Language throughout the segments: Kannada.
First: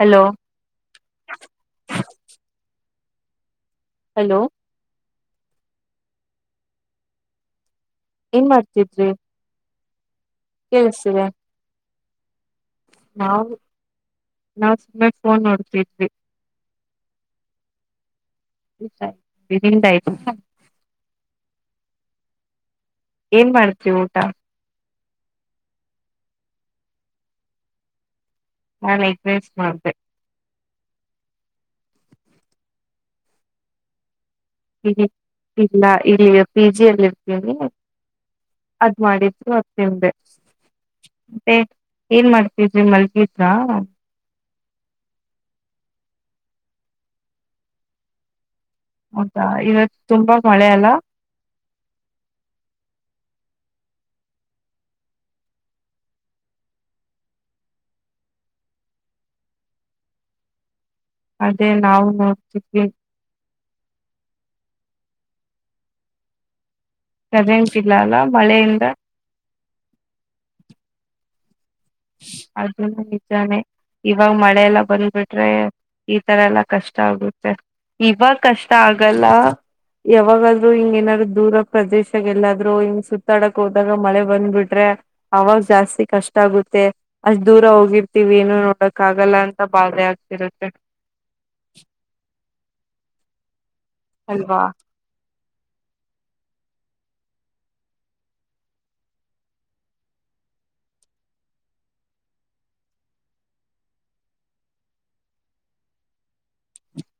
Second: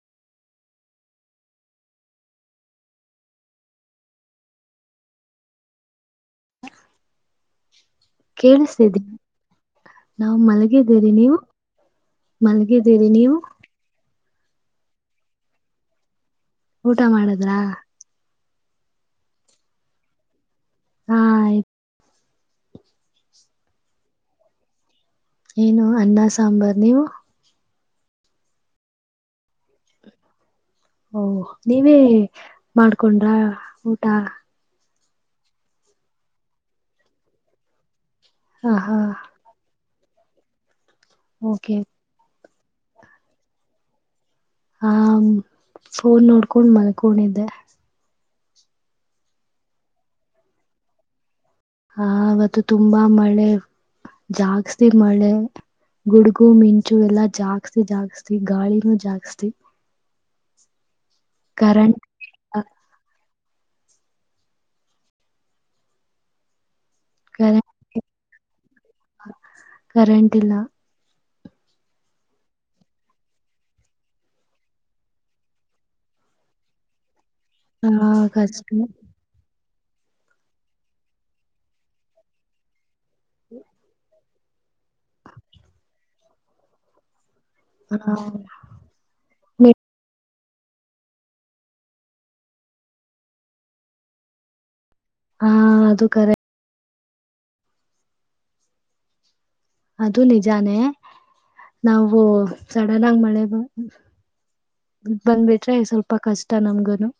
ಹಲೋ ಹಲೋ [inaudible] ಏನ್ ಕೇಳಿಸ್ತಿದ್ದಿ ಮಾಡ್ತಿದ್ರಿ ನಾವು ಮಲಗಿದ್ದೀನಿ ಕೇಳಿಸ್ತಿದೆ ನೀವು ಮಲ್ಗಿದ್ದೀರನಿ ನೀವು ನಾವು ಸುಮ್ಮನೆ ಫೋನ್ ನೋಡ್ತಿದ್ವಿ ಊಟ ಮಾಡದ್ರಾ [unintelligible] ಹಾ ಆಯ್ತು ಏನ್ ಮಾಡ್ತ್ರಿ ಊಟ ಏನು ಅನ್ನ ಸಾಂಬಾರ್ ನೀವು ನಾ ಎಗ್ರೀಸ್ ಮಾಡ್ದ ಓ ನೀವೇ ಮಾಡ್ಕೊಂಡ್ರ ಊಟ ಇಲ್ಲ ಇಲ್ಲಿ ಪಿ ಜಿಲ್ಲಿ ಇರ್ತೀನಿ ಹ ಅದ್ ಹಾ ಮಾಡಿದ್ರು ಅದು ತಿಂದೆ ಮತ್ತೆ ಓಕೆ ಏನ್ ಮಾಡ್ತಿದ್ರಿ ಮಲ್ಗತ್ರ ಹ ಫೋನ್ ನೋಡ್ಕೊಂಡ್ ಮಲ್ಕೊಂಡಿದ್ದೆ ಹೌದಾ ಇವತ್ತು ತುಂಬಾ ಮಳೆ ಅಲ್ಲ ಹಾ ಇವತ್ತು ತುಂಬಾ ಮಳೆ ಜಾಸ್ಸ್ತಿ ಮಳೆ ಗುಡ್ಗು ಮಿಂಚು ಎಲ್ಲಾ ಜಾಸ್ತಿ ಜಾಸ್ತಿ ಗಾಳಿನೂ ಜಾಸ್ತಿ [inaudible] ಅದೇ ಕರೆಂಟ್ ನಾವು ನೋಡ್ತಿದ್ವಿ ಕರೆ ಕರೆಂಟ್ ಇಲ್ಲ ಅಲ್ಲ ಮಳೆಯಿಂದ ಕರೆಂಟ್ ಇಲ್ಲ ಅಜನ ನಿಜಾನೆ ಇವಾಗ ಮಳೆಲ್ಲ ಬಂದ್ಬಿಟ್ರೆ ಈತರ ಎಲ್ಲಾ ಕಷ್ಟ ಆಗ್ಬಿು ಇವಾಗ ಕಷ್ಟ ಆಗಲ್ಲ ಯಾವಾಗಾದ್ೂ ಹಿಂಗ ಏನಾದ್ರು ದೂರ ಪ್ರದೇಶಗೆ ಎಲ್ಲಾದ್ೂ ಹಿಂಗ ಸುತ್ತಾಡಕ್ ಹೋದಾಗ ಮಳೆ ಬಂದ್ಬಿಟ್ರೆ ಅವಾಗ ಜಾಸ್ತಿ ಕಷ್ಟ ಆಗುತ್ತೆ ಅಷ್ಟ್ ದೂರ ಹ ಹೋಗಿರ್ತಿೀವಿ ಏನು ನೋಡಕ್ ಆಗಲ್ಲ ಅಂತ ಬಾೆ ಆಗ್ತ ತಿರತ್ತ ಅಲ್ವಾ ಹಾ ಅದು ಕರೆ ಅದು ನಿಜಾನೇ ನಾವು ಸಡನ್ ಆಗ ಮಳೆ ಬಂದ್ಬಿಟ್ರೆ ಸ್ವಲ್ಪ ಕಷ್ಟ ನಮ್ಗನು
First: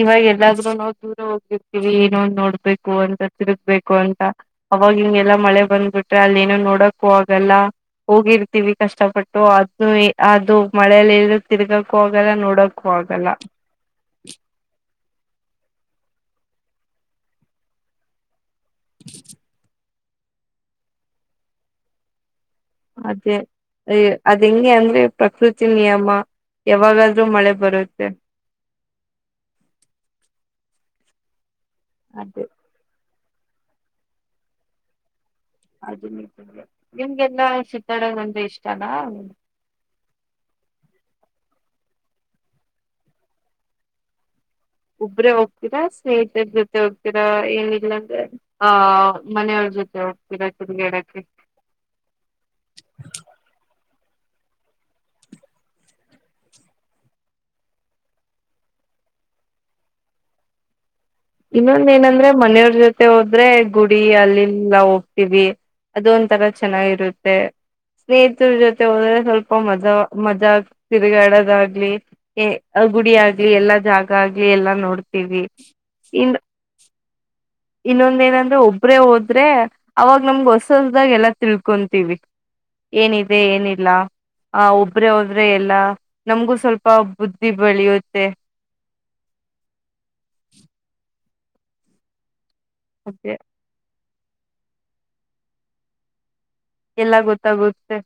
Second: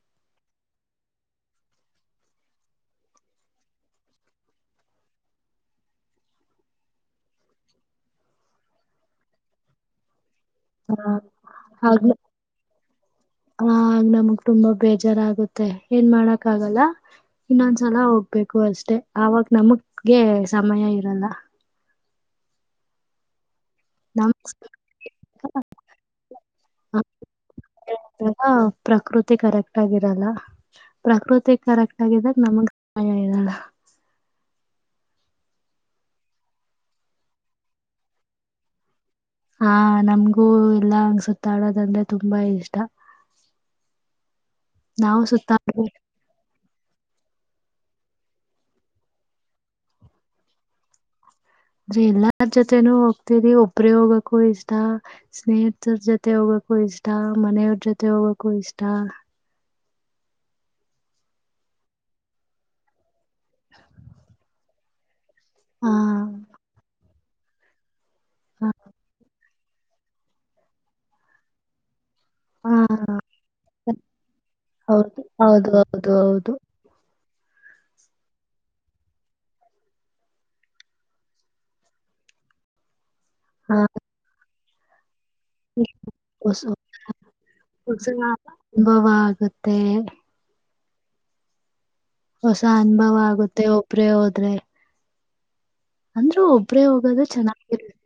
ಇವಾಗ ಎಲ್ಲಾದ್ರೂ ನಾವು ದೂರ ಹೋಗಿರ್ತೀವಿ ಏನೋಂದು ನೋಡ್ಬೇಕು ಅಂತ ತಿರುಗ್ಬೇಕು ಅಂತ ಅವಾಗ ಹಿಂಗೆಲ್ಲಾ ಮಳೆ ಬಂದ್ಬಿಟ್ರೆ ಅಲ್ಲಿ ಏನೋ ನೋಡಕ್ಕೂ ಆಗಲ್ಲ ಹೋಗಿರ್ತೀವಿ ಕಷ್ಟಪಟ್ಟು ಅದ ಅದು ಮಳೆಯಲ್ಲಿ ಇಲ್ ತಿರ್ಗಕ್ಕೂ ಆಗ್ಲ ಆಗಲ್ಲ ನೋಡಕ್ಕೂ ಆಗಲ್ಲ ಆಗ ನಮಗ್ ತುಂಬಾ ಬೇಜಾರಾಗುತ್ತೆ ಏನ್ ಮಾಡಕ್ ಆಗಲ್ಲ ಇನ್ನೊಂದ್ಸಲ ಹೋಗ್ ಬೇಕು ಅಷ್ಟೆ ಅವಾಗ ನಮಗ್ಗೆ ಸಮಯ ಇರಲ್ಲ ಅದೇ ನಮ್ ಅದ ಹೆಂಗೆ ಅಂದ್ರೆ ಪ್ರಕೃತಿ ನಿಯಮ ಯಾವಾಗಾದ್ರೂ ಮಳೆ ಬರುತ್ತೆ ಪ್ರಕೃತಿ ಕರೆಕ್ಟ್ ಆಗಿರಲ್ಲ ಪ್ರಕೃತಿ ಕರೆಕ್ಟ್ ಆಗಿದಾಗ ಅದೇ ನಮಗ್ ಸಮಯ ಇರಲ್ಲ ಅದ ನಿತ ನಿಮ್ಗೆಲ್ಲಾ ಶೀತಾಡದ ಅಂದ್ರೆ ಇಷ್ಟ ಅಲ್ಲ ಹಾ ನಮ್ಗೂ ಎಲ್ಲಾ ಹಂಗ ಸುತ್ತಾಡೋದಂದ್ರೆ ತುಂಬಾ ಇಷ್ಟ ನಾವು ಒಬ್ರೇ ಸುತ್ತಾಡ ಹೋಗ್ತೀರಾ ಸ್ನೇಹಿತರ ಜೊತೆ ಹೋಗ್ತೀರಾ ಏನ ಇಲ್ಲಂದ್ರೆ ಆ ಮನೆಯವ್ರ ಜೊತೆ ಹೋಗ್ತೀರಾ ತಿನ್ನಗೇಡಕ್ಕೆ ಅ ಎಲ್ಲಾರ್ ಜೊತೆನೂ ಹೋಗ್ತರಿ ಒಬ್ಬ್ರ ಹೋಗ ಕೂ ಇಷ್ಟ ಸ್ನೇಹಿತರ ಜೊತೆ ಹೋಗಕ್ಕೂ ಇಷ್ಟ ಮನೆಯವ್ರ ಜೊತೆ ಹೋಗಕ್ಕೂ ಇಷ್ಟ ಇನ್ನೊಂದ ಏನಂದ್ರೆ ಮನೆಯವ್ರ ಜೊತೆ ಹೋದ್ರೆ ಗುಡಿ ಅಲ್ಲಿಲ್ಲ ಹಾ ಅದು ಒಂ ತರ ಚೆನ್ನಾಗಿರುತ್ತೆ ಸ್ನೇಹಿತರ ಹ ಜೊತೆ ಹೋದೆ ಸ್ವಲ್ಪ ಅಪ ಮಜಾ ಮಜಾ ಆಗ್ ತಿರುಗಾಡೋದಾಗ್ಲಿ ಹಾ ಗುಡಿ ಆಗ್ಲಿ ಎಲ್ಲಾ ಜಾಗ ಆಗ್ಲಿ ಎಲ್ಲಾ ಹೌದು ನೋಡ್ತೀವಿ ಹೌದು ಹೌದು ಇನ್ ಹೌದು ಇನ್ನೊಂದ ಏನಂದ್ರೆ ಒಬ್ರೆ ಹೋದ್ರೆ ಅವಾಗ ನಮ್ಗ ಹೊಸ ಹೊಸ್ದಾಗ ಎಲ್ಲ ತಿಳ್ಕೊಂತೀವಿ ಏನಿದೆ ಹಾ ಏನಿಲ್ಲ ಆ ಒಬ್ರೆ ಒಬ್ರೆ ಎಲ್ಲಾ ನಮ್ಗೂ ಹೊಸ ಸ್ವಲ್ಪ ಬುದ್ಧಿ ಹೊಸ ಬೆಳಿಯುತ್ತೆ ಅನುಭವ ಆಗುತ್ತೆ ಹೊಸ ಅನುಭವ ಮತ್ತೆ ಆಗುತ್ತೆ ಒಬ್ರೇ ಹೋದ್ರೆ ಅಂದ್ರೆ ಒಬ್ರೇ ಎಲ್ಲಾ ಹೋಗೋದು ಚೆನ್ನಾಗಿರ ಗೊತ್ತಾಗುತ್ತೆ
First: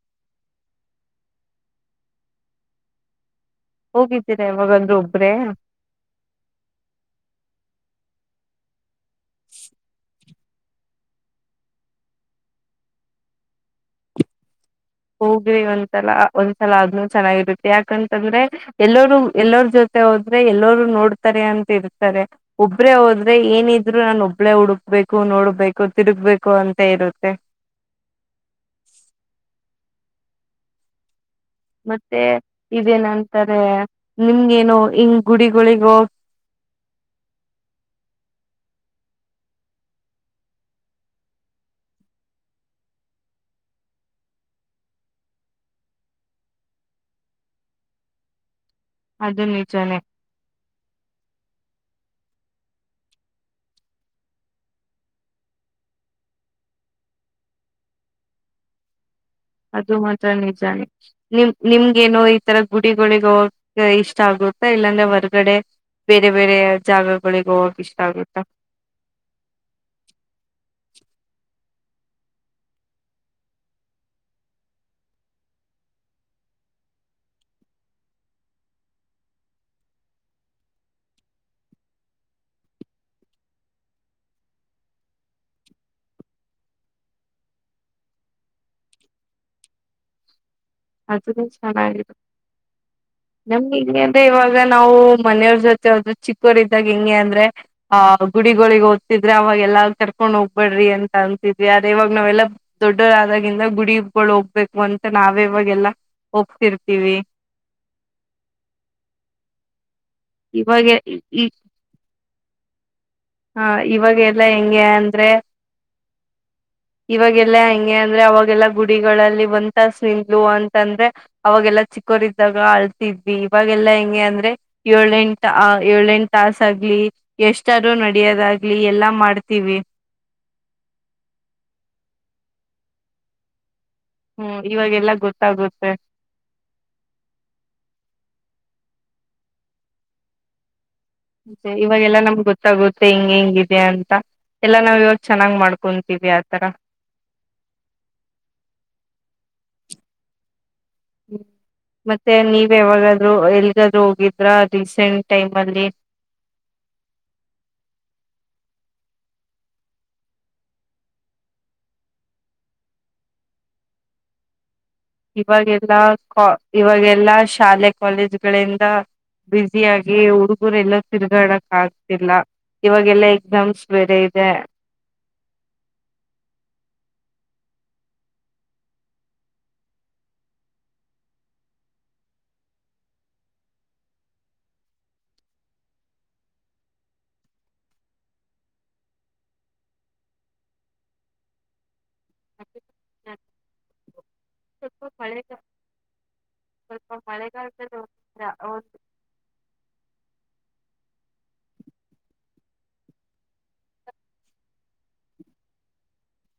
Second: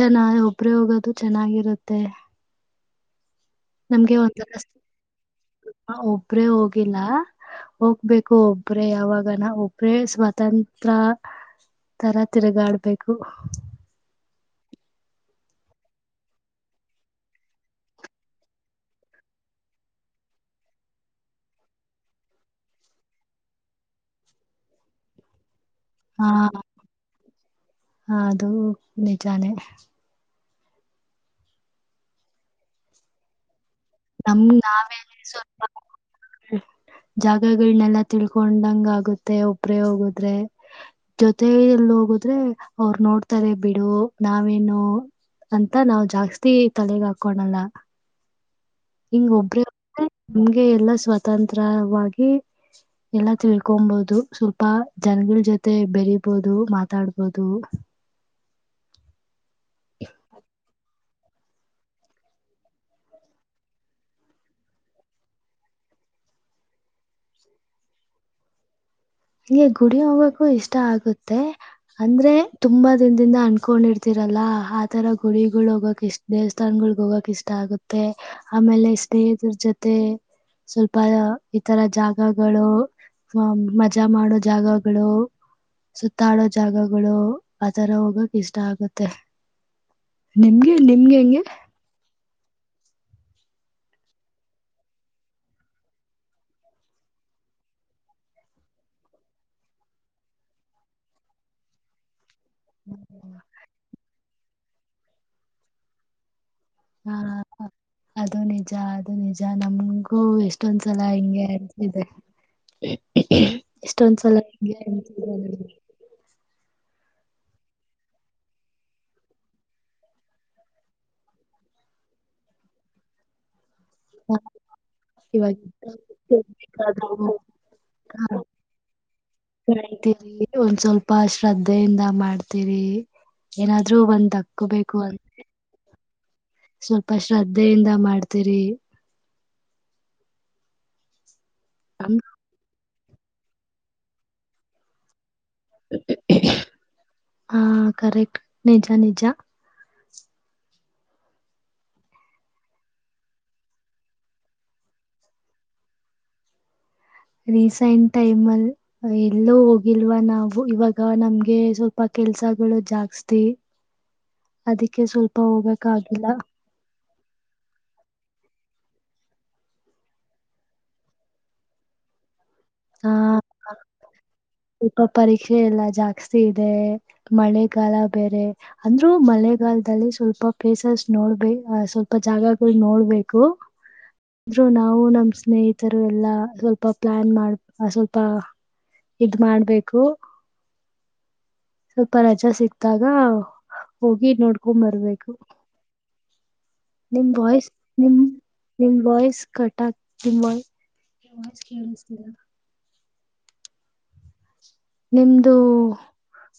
ಚೆನ್ನ ಒಬ್ರೇ ಹೋಗೋದು ಚೆನ್ನಾಗಿರತ್ತೆ ಂತೆ ಹೋಗಿದ್ದೀರಾ ಯವಾಗಂದ್ರೆ ಒಬ್ಬ್ರೆ ಒಬ್ರೇ ಹೋಗಿಲ್ಲ ಹೋಗ್ಬೇಕು ಒಬ್ರ ಯಾವಾಗ ನ ಒಬ್ರೇ ಸ್ ತಂತ್ರ ತರ ತಿರುಗಾಡ್ಬೇಕು ಹೋಗ್ರಿ ಒಂದ್ಸಲ ಒಂದ್ಸಲ ಅದ್ನುೂ ಚೆನ್ನಾಗಿರುತ್ತೆ ಯಾಕಂತಂದ್ರೆ ಎಲ್ಲರು ಎಲ್ಲರ ಜೊತೆ ಮೆ ಹೋದ್ರೆ ಎಲ್ಲರೂ ನೋಡ್ತಾರೆ ಅಂತ ಇರ್ತಾರೆ ಒಬ್ಬ್ರೇ ಹೋದ್ರೆ ಏನಿದ್ರು ನಾನು ಒಬ್ಳೇ ಹುಡುಕ್ ಬು ನೋಡ್ಬೇಕು ಹಾ ತಿರುಗ್ಬೇಕು ಅಂತ ಇರುತ್ತೆ ಅದು ನಿಜಾನೇ ಮತ್ತೆ ಇದೇನಂತಾರೆ ನಿಮ್ಗೇನುೋ ಹಂಗ ಗುಡಿಗಳಿಗೋ ಜಾಗಗಳನ್ನೆಲ್ಲಾ ತಿಳ್ಕೊಂಡಂಗ ಆಗುತ್ತೆ ಒಬ್ರೇ ಹೋಗುದ್ರೆ ಜೊತೆಯಲ್ಲಿ ಹೋಗುದ್ರೆ ಅವರು ನೋಡ್ತಾರೆ ಬಿಡು ನಾವೇನು ಅಂತ ನಾವ್ ಜಾಸ್ತಿ ತಲೆಗ್ ಹಾಕೋಳಲ್ಲ. ಹಿಂಗ ಅದು ಒಬ್ರ ನಿಜಾನೇ ನಿಮ್ಗೆ ಎಲ್ಲಾ ಸ್ವತಂತ್ರವಾಗಿ ಎಲ್ಲ ತಿಳ್ಕೊಂಬಹುದು ಸ್ವಲ್ಪ ಜನಗಳ ಜೊತೆ ಬೆರೀಬೋದು ಮಾತಾಡ್ಬೋದು ಅದು ಮಾತ್ರ ನಿಜಾನೇ ನಿಮ ನಿಮ್ಗೇನೋ ಈತರ ಗುಡಿಗಳಿಗೆ ಹೋಗಕ್ ಇಷ್ಟ ಆಗ ಇಲ್ಲಾಂದ್ರೆ ಹೊರ್ಗಡೆ ಬೇರೆ ಬೇರೆ ಜಾಗಗಳಿಗೆ ಹೋಗಾಗ ಇಷ್ಟ ಆಗುತ್ತ. ಹಂಗೆ ಗುಡಿ ಹೋಗಕು ಇಷ್ಟ ಆಗುತ್ತೆ ಅಂದ್ರೆ ತುಂಬಾ ದಿನದಿಂದ ಅನ್ಕೊಂಡಿರ್ತಿರೋ. ಲ್ಲ ಆತರ ಗುರಿಗಳು ಹೋಗಕ್ ಇಷ್ಟ ದೇವಸ್ಥಾನನ್ಗಳಗ್ ಹೋಗಕ ಇಷ್ಟ ಆಗುತ್ತೆ ಆಮೇಲೆ ಇಷ್ಟೇ. ದುರ್ ಜೊತೆ ಸ್ವಲ್ಪ ಇತರ ಜಾಗಗಳು ಮತ್ ಮಜಾ ಮಾಡೋ ಜಾಗಗಳು ಸುತ್ತಾಡೋ ಜಾಗಗಳು ಆತರ ಹೋಗಕ ಇಷ್ಟ ಆಗುತ್ತೆ. ನಿಮ್ಗೆ ನಿಮ್ಗೆ ಅದು ಹೆಂಗೆ ಚೆನ್ನಾಗಿದೆ ನಮ್ಗೆ ಹಂಗೆ ಅಂದ್ರೆ ಇವಾಗ ನಾವು ಮನೆಯವ್ರ ಜೊತೆ ಹೋದ್ರು ಚಿಕ್ಕವರದ್ದಾಗ ಹೆಂಗೆ ಅಂದ್ರೆ ಆ ಗುಡಿಗಳಿಗೆ ಹೊತಿದ್ರೆ ಅವಾಗೆಲ್ಲಾ ಕರ್ಕೊಂಡ್ ಹೋಗ್ಬೇಡ್ರಿ ಅಂತ ಅನ್ನತಿದ್ವಿ ಆದ್ರೆ ಇವಾಗ ನಾವೇಲ್ಲ ದೊಡ್ಡರಾದಾಗಿಂದ ಗುಡಿಗಳು ಹೋಗ್ಬೇಕು ಅಂತ ನಾವೇ ಇವಾಗೆಲ್ಲ. ಹಾ ಅದು ನಿಜ ಅದು ನಿಜ ನಮಗೂ ಹ ಇವಾಗ ಎಷ್ಟೊಂದ್ಸಲ ಹಿಂಗೆ ಈ ಆಗತ್ತಿದೆ ಹ ಇವಾಗ ಎಷ್ಟೊಂದ್ಸಲ ಎಲ್ಲಾ ಹಿಂಗೆ ಹೆಂಗೆ ಆಗಿ ಅಂದ್ರೆ ಬಿಟ್ಟಿದೆ. ಇವಾಗೆಲ್ಲಾ ಹಂಗೆ ಅಂದ್ರೆ ಅವಾಗೆಲ್ಲಾ ಗುಡಿಗಳಲ್ಲಿ ಒಂದ ತಾಸ್ ನಿಂದ್ಲು ಅಂತಂದ್ರೆ ಅವಾಗೆಲ್ಲಾ ಚಿಕ್ಕ ದಾಗ ಆಳ್ತಿದ್ವಿ ಇವ ಇವಗೆಲ್ಲ ಹೆಂಗೆ ಅಂದ್ರೆ ಏಳ ಎಂಟ ಇವಾಗ ಏಳ ಎಂಟು ತಾಸ ಆಗ್ಲಿ ಎಷ್ಟ ಹಾ ಕತೀರಿ ಒಂದ್ ಸ್ವಲ್ಪ ಶ್ರದ್ಧೆಯಿಂದ ಮಾಡ್ತೀ ರಿ ಏನಾದ್ರೂ ಒಂದ್ ಹ್ಮ್ ಹಕ್ಕೋಬೇಕು ಇವಾಗೆಲ್ಲಾ ಅಂತ ಗೊತ್ತಾಗುತ್ತೆ ಸ್ವಲ್ಪ ಶ್ರದ್ಧೆಯಿಂದ ಮಾಡ್ತೀರಿ ಇವಾಗಲ್ಲಾ ನಮ್ಗೆ ಗೊತ್ತಾಗುತ್ತೆ ಹಿಂಗ್ ಹೆಂಗಿದೆ ಅಂತ ಎಲ್ಲಾ ನಾವ್ ವ್ಯವಸ್ ಚೆನ್ನಾಗ ಮಾಡ್ಕೊಂತೀದಿಯಾ ಆತರ ಹಾ ಕರೆಕ್ಟ್ ನಿಜ ನಿಜ ಹ್ಮ್ ಮತ್ತೆ ನೀವ ಯಾವಾಗಾದರೂ ಎಲ್ಗಾದರೂ ಹೋಗಿದ್ರ ರೀಸೆಂಟ್ ಟೈಮ ಅಲ್ಲಿ ರೀಸೆಂಟ್ ಟೈಮ್ ಅಲ್ಲಿ ಎಲ್ಲೋ ಹೋಗಿಲ್ವಾ ನಾವು ಇವಾಗ ನಮ್ಗೆ ಸ್ವಲ್ಪ ಕೆಲ್ಸಗಳು ಜಾಸ್ತಿ ಅದಕ್ಕೆ ಸ್ವಲ್ಪ ಹೋಗಕ್ ಇವಾಗೆಲ್ಲ ಆಗಿಲ್ಲ ಕಾ ಇವಾಗೆಲ್ಲಾ ಶಾಲೆ ಕಾಲೇಜ್ಗಳಿಂದ ಬ್ಯುಸಿಯಾಗಿ ಹುಡುಗರೆ ಎಲ್ಲ ತಿರುಗಾಡಕ್ ಆಗ್ತಿಲ್ಲ. ಹಾ ಇವಾಗೆಲ್ಲಾ ಎಕ್ಸಾಮ್ಸ್ ಬೇರೆ ಇದೆ ಸ್ವಲ್ಪ ಪರೀಕ್ಷೆ ಎಲ್ಲ ಜಾಸ್ತಿ ಇದೆ ಮಳೆ ಮಳೆಗಾಲ ಬೇರೆ ಅಂದ್ರರು ಮಳೆಗಾಲದಲ್ಲಿ ಸ್ವಲ್ಪ ಪ್ಲೇಸಸ್ ನೋಡ್ಬೇ ಸ್ವಲ್ಪ ಜಾಗಗಳು ನೋಡ್ಬೇಕು ಎಲ್ರು ನಾವು ನಮ ಸ್ನೇಹಿತರು ಎಲ್ಲಾ ಸ್ವಲ್ಪ ಪ್ಲಾನ್ ಮಾಡ ಆ ಸ್ವಲ್ಪ ಇದ್ ಮಾಡ್ಬೇಕು. ಸ್ವಲ್ಪ ರಜಾ ಸಿಕ್ತಾಗ ಹೋಗಿ ಸ್ವಲ್ಪ ನೋಡ್ಕೊಂಬರ್ಬೇಕು. ಮಳೆ ಸ್ವಲ್ಪ ನಿಮ್ ವಾಯ್ಸ್ ಮಳೆಗಾಲದಲ್ಲಿ ನಿಮ ನಿಮ್ ವಾಯ್ಸ್ ಕಟ್ ಆಗ್ತಾ ನಿಮ್ ವಾಯ್ ವಾಯ್ಸ್ ಕೇಳಿಸತಿಲ್ಲ ನಿಮ್ದು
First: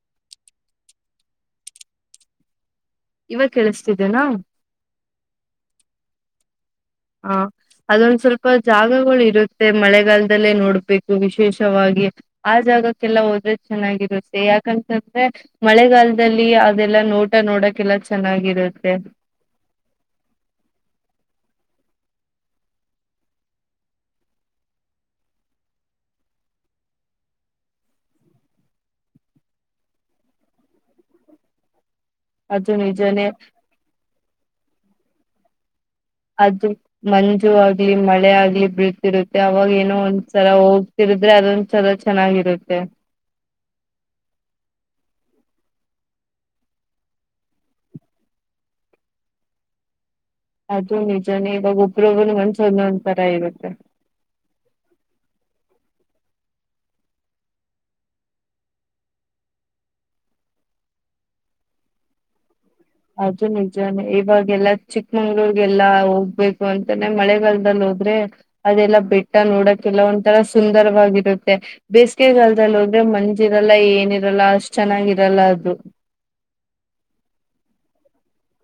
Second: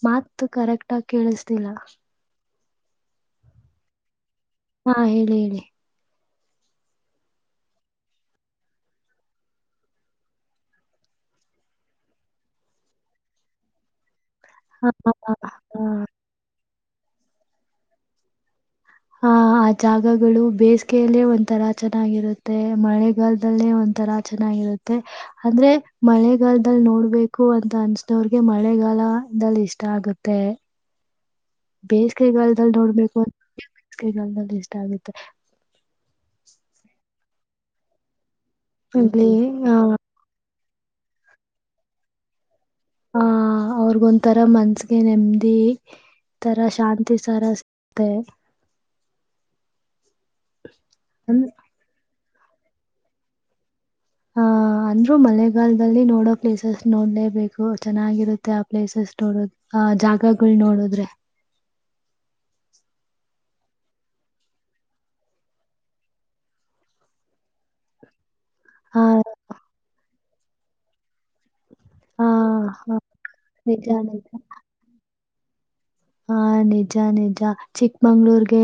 ಮಾತು ಕರೆಕ್ಟ್ ಆಗ ಕೇಳಿಸತಿಲ್ಲ ಇವಾಗ ಕೇಳಿಸತಿದ್ದೇನಾ ಹಾ ಹೇಳಿ ಹೇಳಿ ಹ ಅದೊಂದ ಸ್ವಲ್ಪ ಜಾಗಗಳು ಇರುತ್ತೆ ಮಳೆಗಾಲದಲ್ಲೇ ನೋಡ್ಬೇಕು ವಿಶೇಷವಾಗಿ ಆ ಜಾಗಕ್ಕೆಲ್ಲ ಹೋದ್ರೆ ಚೆನ್ನಾಗಿರು ಹಾ ಯಾಕಂತಂದ್ರೆ ಹಾ ಹಾ ಮಳೆಗಾಲದಲ್ಲಿ ಅದೆಲ್ಲಾ ನೋಟ ನೋಡಕೆಲ್ಲ ಚೆನ್ನಾಗಿರ ಹ ಆ ಜಾಗಗಳು ಬೇಸಿಗೆಯಲ್ಲೇ ಒಂಥರ ಚೆನ್ನಾಗಿರುತ್ತೆ ಮಳೆಗಾಲದಲ್ಲಿ ಒಂಥರ ಚೆನ್ನಾಗಿರುತ್ತೆ ಅಂದ್ರೆ ಮಳೆಗಾಲದಲ್ಲಿ. ನೋಡ್ಬೇಕು ಅಂತ ಅನ್ಸ್ದವ್ರಿಗೆ ಮಳೆಗಾಲದಲ್ಲಿ ಇಷ್ಟ ಆಗುತ್ತೆ. ಬೇಸಿಗೆ ಗಾಲದಲ್ಲ ಅದು ನೋಡ್ಬೇಕು ನಿಜಾನೇ [unintelligible] ಬೇಸಿಗೆ ಗಾಲದಲ್ಲು ಇಷ್ಟ ಆಗುತ್ತೆ. ಅದು ಮಂಜು ಆಗ್ಲಿ ಮಳೆ ಆಗ್ಲಿ ಅಲ್ಲಿ ಬಿಳತಿರುತ್ತೆ ಅವಾಗ ಆ ಏನೋ ಒಂದ್ಸಲ ಹೋಗ [unintelligible] ಅದೊಂದ ಸಲ ಚೆನ್ನಾಗಿರುತ್ತ. ಹ ಅವ್ರಗ ಒಂಂತರ ಮನ್ಸಗೆ ನೆಮ್ ದಿ ತರ ಶಾಂತಿ ಸರ ಸಿಗುತೆ. ಅದು ನಿಜಾನೇ ಇವಾಗ ಒಬ್ಬಗ ಒಳಗಡೆ ಮನಸ್ ಒಂದ್ ತರ ಇರುತ್ತೆ. ಲ್ಲಿ ನೋಡೋ ಪ್ಲೇಸಸ್ ನೋಡ್ಲೇಬೇಕು ಚೆನ್ನಾಗಿರುತ್ತೆ ಆ ಪ್ಲೇಸಸ್ ನೋಡೋ ಆ ಜಾಗಗಳು ನೋಡ ನೋಡುದ್ರೆ. ಅದು ನಿಜಾನೇ ಇವಾಗೆಲ್ಲಾ ಚಿಕ್ಕಮಂಗ್ಳೂರ್ಗೆಲ್ಲಾ ಹೋಗ್ಬೇಕು ಅಂತಾನೆ ಮಳೆಗಾಲದಲ್ಲಿ ಹೋ ದ್ರೆ ಅದೆಲ್ಲಾ ಆ ಬೆಟ್ಟ ನೋಡಕಲ್ಲ ಒಂಂತರ ಸುಂದರವಾಗಿರುತ್ತೆ. ಆ ಬೇಸಿಗೆಗಲ್ದಲ್ಲಿ ಆ ಹೋದ್ರೆ ಮಂಜಿರಲ್ಲ ನಿಜ ನಿಜ ಏನಿರಲ್ಲ ಅಷ್ಟ್ ಚೆನ್ನಾಗಿರಲ್ಲ ಅದು. ಹಾ ನಿಜ ನಿಜ ಚಿಕ್ಕಮಂಗಳೂರಿಗೆ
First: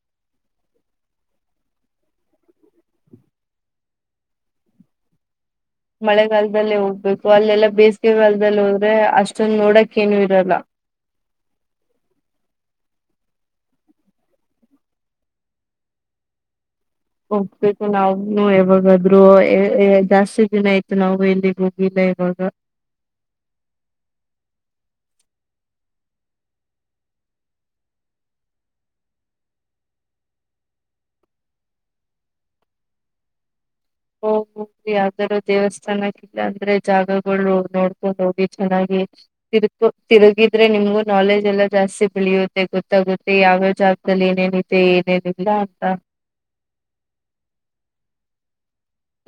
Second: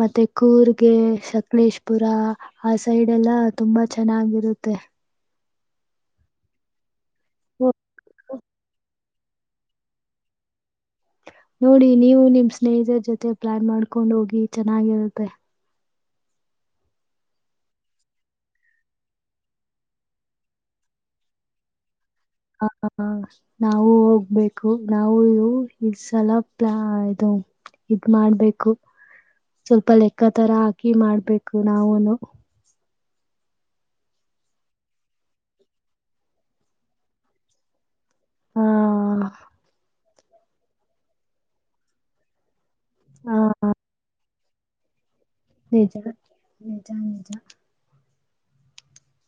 ಮತ್ತೆ ಕೂರ್ಗೆ ಸಕಲೇಶ ಪುರಾ ಆ ಸೈಡ್ ಎಲ್ಲಾ ತುಂಬಾ ಚೆನ್ನಾಗಿರುತ್ತೆ. ಮಳೆಗಾಲದಲ್ಲಿೇ ಹೋಗ್ಬೇಕು ಅಲ್ಲೆಲ್ಲಾ ಓ- ಬೇಸಿಗೆಗಾಲದಲ್ಲಿ ಹೋದ್ರೆ ಅಷ್ಟ. ಅಷ್ಟೊಂದು ನೋಡಕ ಏನು ಇರಲ್ಲ. ನೋಡಿ ನೀವು ನಿಮ್ ಸ್ನೇಹಿತರ ಜೊತೆ ಪ್ಲಾನ್ ಮಾಡ್ಕೊಂಡ್ ಹೋಗಿ ಚೆನ್ನಾಗಿರುತ್ತೆ. ಹೋಗ್ಬೇಕು ನಾವ್ನು ಯಾವಾಗಾದ್ರೂ ಏ ಏ ಜಾಸ್ತಿ ದಿನ ಆಯ್ತು ನಾವು ಎಲ್ಲಿಗ ಹೋಗಿದ್ದೆ. ಹ ಹ ಹ ನಾವು ಹೋಗ್ಬೇಕು. ನಾವು ಈಸಲ ಪ್ಲಾ ಇದು ಇದ ಮಾಡ್ಬೇಕು. ಸ್ವಲ್ಪ ಲೆಕ್ಕ ತರ ಹಾಕಿ ಮಾಡ್ಬೇಕು ನಾವೂನು. ಹೋಗ್ ಹೋಗಿ ಯಾವ್ದಾರೂ ದೇವಸ್ಥಾನಕ್ಕ ಇಲ್ಲ ಅಂದ್ರೆ ಜಾಗಗಳು ನೋಡ ಬೋದ. [unintelligible] ಡೋಗಿ ಹ ಚೆನ್ನಾಗಿ ತಿರಗ ತಿರಗಿದ್ರೆ ನಿಮಗೂ ನಾಲೆಡ್ಜ್ ಎಲ್ಲಾ ಜಾಸ್ತಿ ಬೆಳಿಯುದ. ಗೊತ್ತ ಗೊತ್ತ ಹ ಯಾವ್ಯಾವ ಜಾಗದಲ್ಲಿ ಏನೇನಿದೆ ಏನೇನಿಲ್ಲ ಅಂತ. ನಿಜಾ.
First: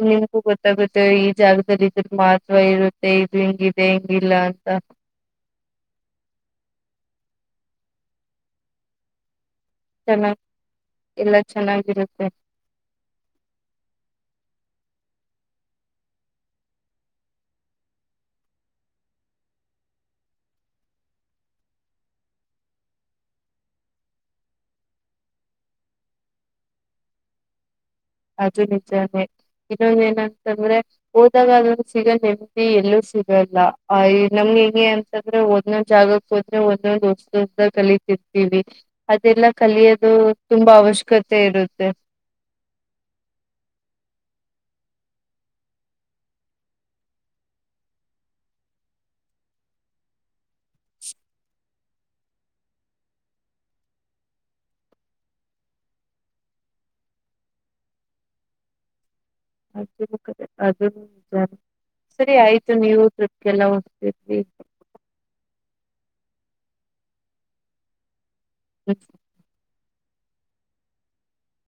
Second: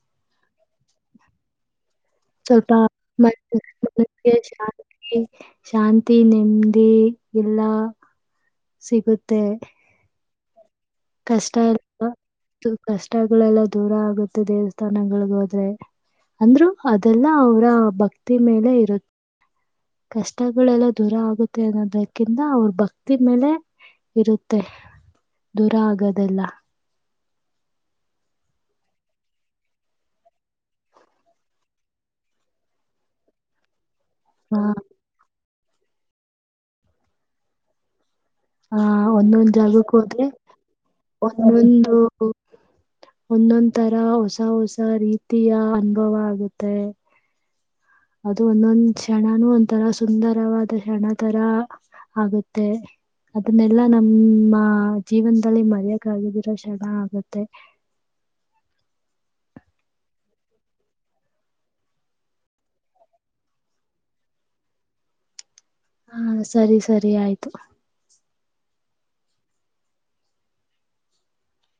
ನಿಮ್ಗೂ ಗೊತ್ತಾಗುತ್ತೆ ಈ ಜಾಗದಲ್ಲಿ. ಇದ್ರ ಮಹತ್ವ ಸ್ವಲ್ಪ ಇರುತ್ತೆ ಇದು ಮನಸಿಗ ಹಿಂಗಿದೆ ಮನಸ್ಸಗೆ ಹಿಂಗಿಲ್ಲ ಅಂತ ಶಾಂತಿ ಶಾಂತಿ ನೆಮ್ಮದಿ. ಎಲ್ಲಾ ಸಿಗುತ್ತೆ. ಚೆನ್ನಾಗ. ಕಷ್ಟ ಎಲ್ಲ ಕಷ್ಟಗಳೆಲ್ಲ ದೂರ ಆಗುತ್ತೆ ದೇವಸ್ಥ ತನಗಳಲೀ ಹೋದ್ರೆ ಅಂದ್ರರು ಅದೆಲ್ಲ ಅವ್ರ ಭಕ್ತಿ ಮೇಲೆ ಇರುತ್ತ. ಕಷ್ಟಗಳೆಲ್ಲ ದೂರ ಆಗುತ್ತೆ ಅನ್ನೋದಕ್ಕಿಂತ ಅವ್ರ ಭಕ್ತಿ ಮೇಲೆ ಇರುತ್ತೆ ದೂರ ಆಗದೆಲ್ಲ. ಅದು ನಿಜಾನೆ. ಇನ್ನೊಂದ ಏನಂತಂದ್ರೆ ಹೋದಾಗ ಅದ ಸಿಗೋ ನೆಮ್ಮದಿ ಎಲ್ಲೂ ಸಿಗಲ್ಲ. ಆಯ ಆ ನಮ್ಗೆ ಹೆಂಗೆ ಅಂತಂದ್ರೆ ಒಂದೊಂದು ಜಾಗಕ್ ಹೋದ್ರೆ ಒಂದೊಂದು [unintelligible] ಕಲಿತಿವಿ. ಹ್ಮ್ಮ್ ಆ ಅದೆಲ್ಲ ಒಂದೊಂದ್ ಜಾಗಕ್ಕೆ ಕಲಿಯೋದು ಹೋದ್ರೆ ತುಂಬಾ ಅವಶ್ಯಕತೆ ಇರುತ್ತೆ. ಒಂದೊಂದು ಒಂದೊಂದ್ ತರ ಹೊಸ ಹೊಸ ರೀತಿಯ ಅನುಭವ ಆಗುತ್ತೆ. ಅದು ಒಂದೊಂದ್ ಕ್ಷಣನೂ ಒಂತರ ಸುಂದರವಾದ ಕ್ಷಣ ತರ ಆಗುತ್ತೆ. ಅದನ್ನೆಲ್ಲಾ ನಮ್ಮ ಜೀವನದಲ್ಲಿ ಮರೆಯಕ ಆಗಿದಿರೋ ಶ್ಷಣ ಆಗತ್ತೆ. [inaudible] [unintelligible] ಅದು ನಿಜಾನೆ. ಸರಿ ಆಯ್ತು ನೀವು ಟ್ರಿಪ್ಗೆಲ್ಲ ಹೋಗ್ತಿದಿ. ಹಾ ಸರಿ ಸರಿ ಆಯ್ತು. ಹ್ಮ್.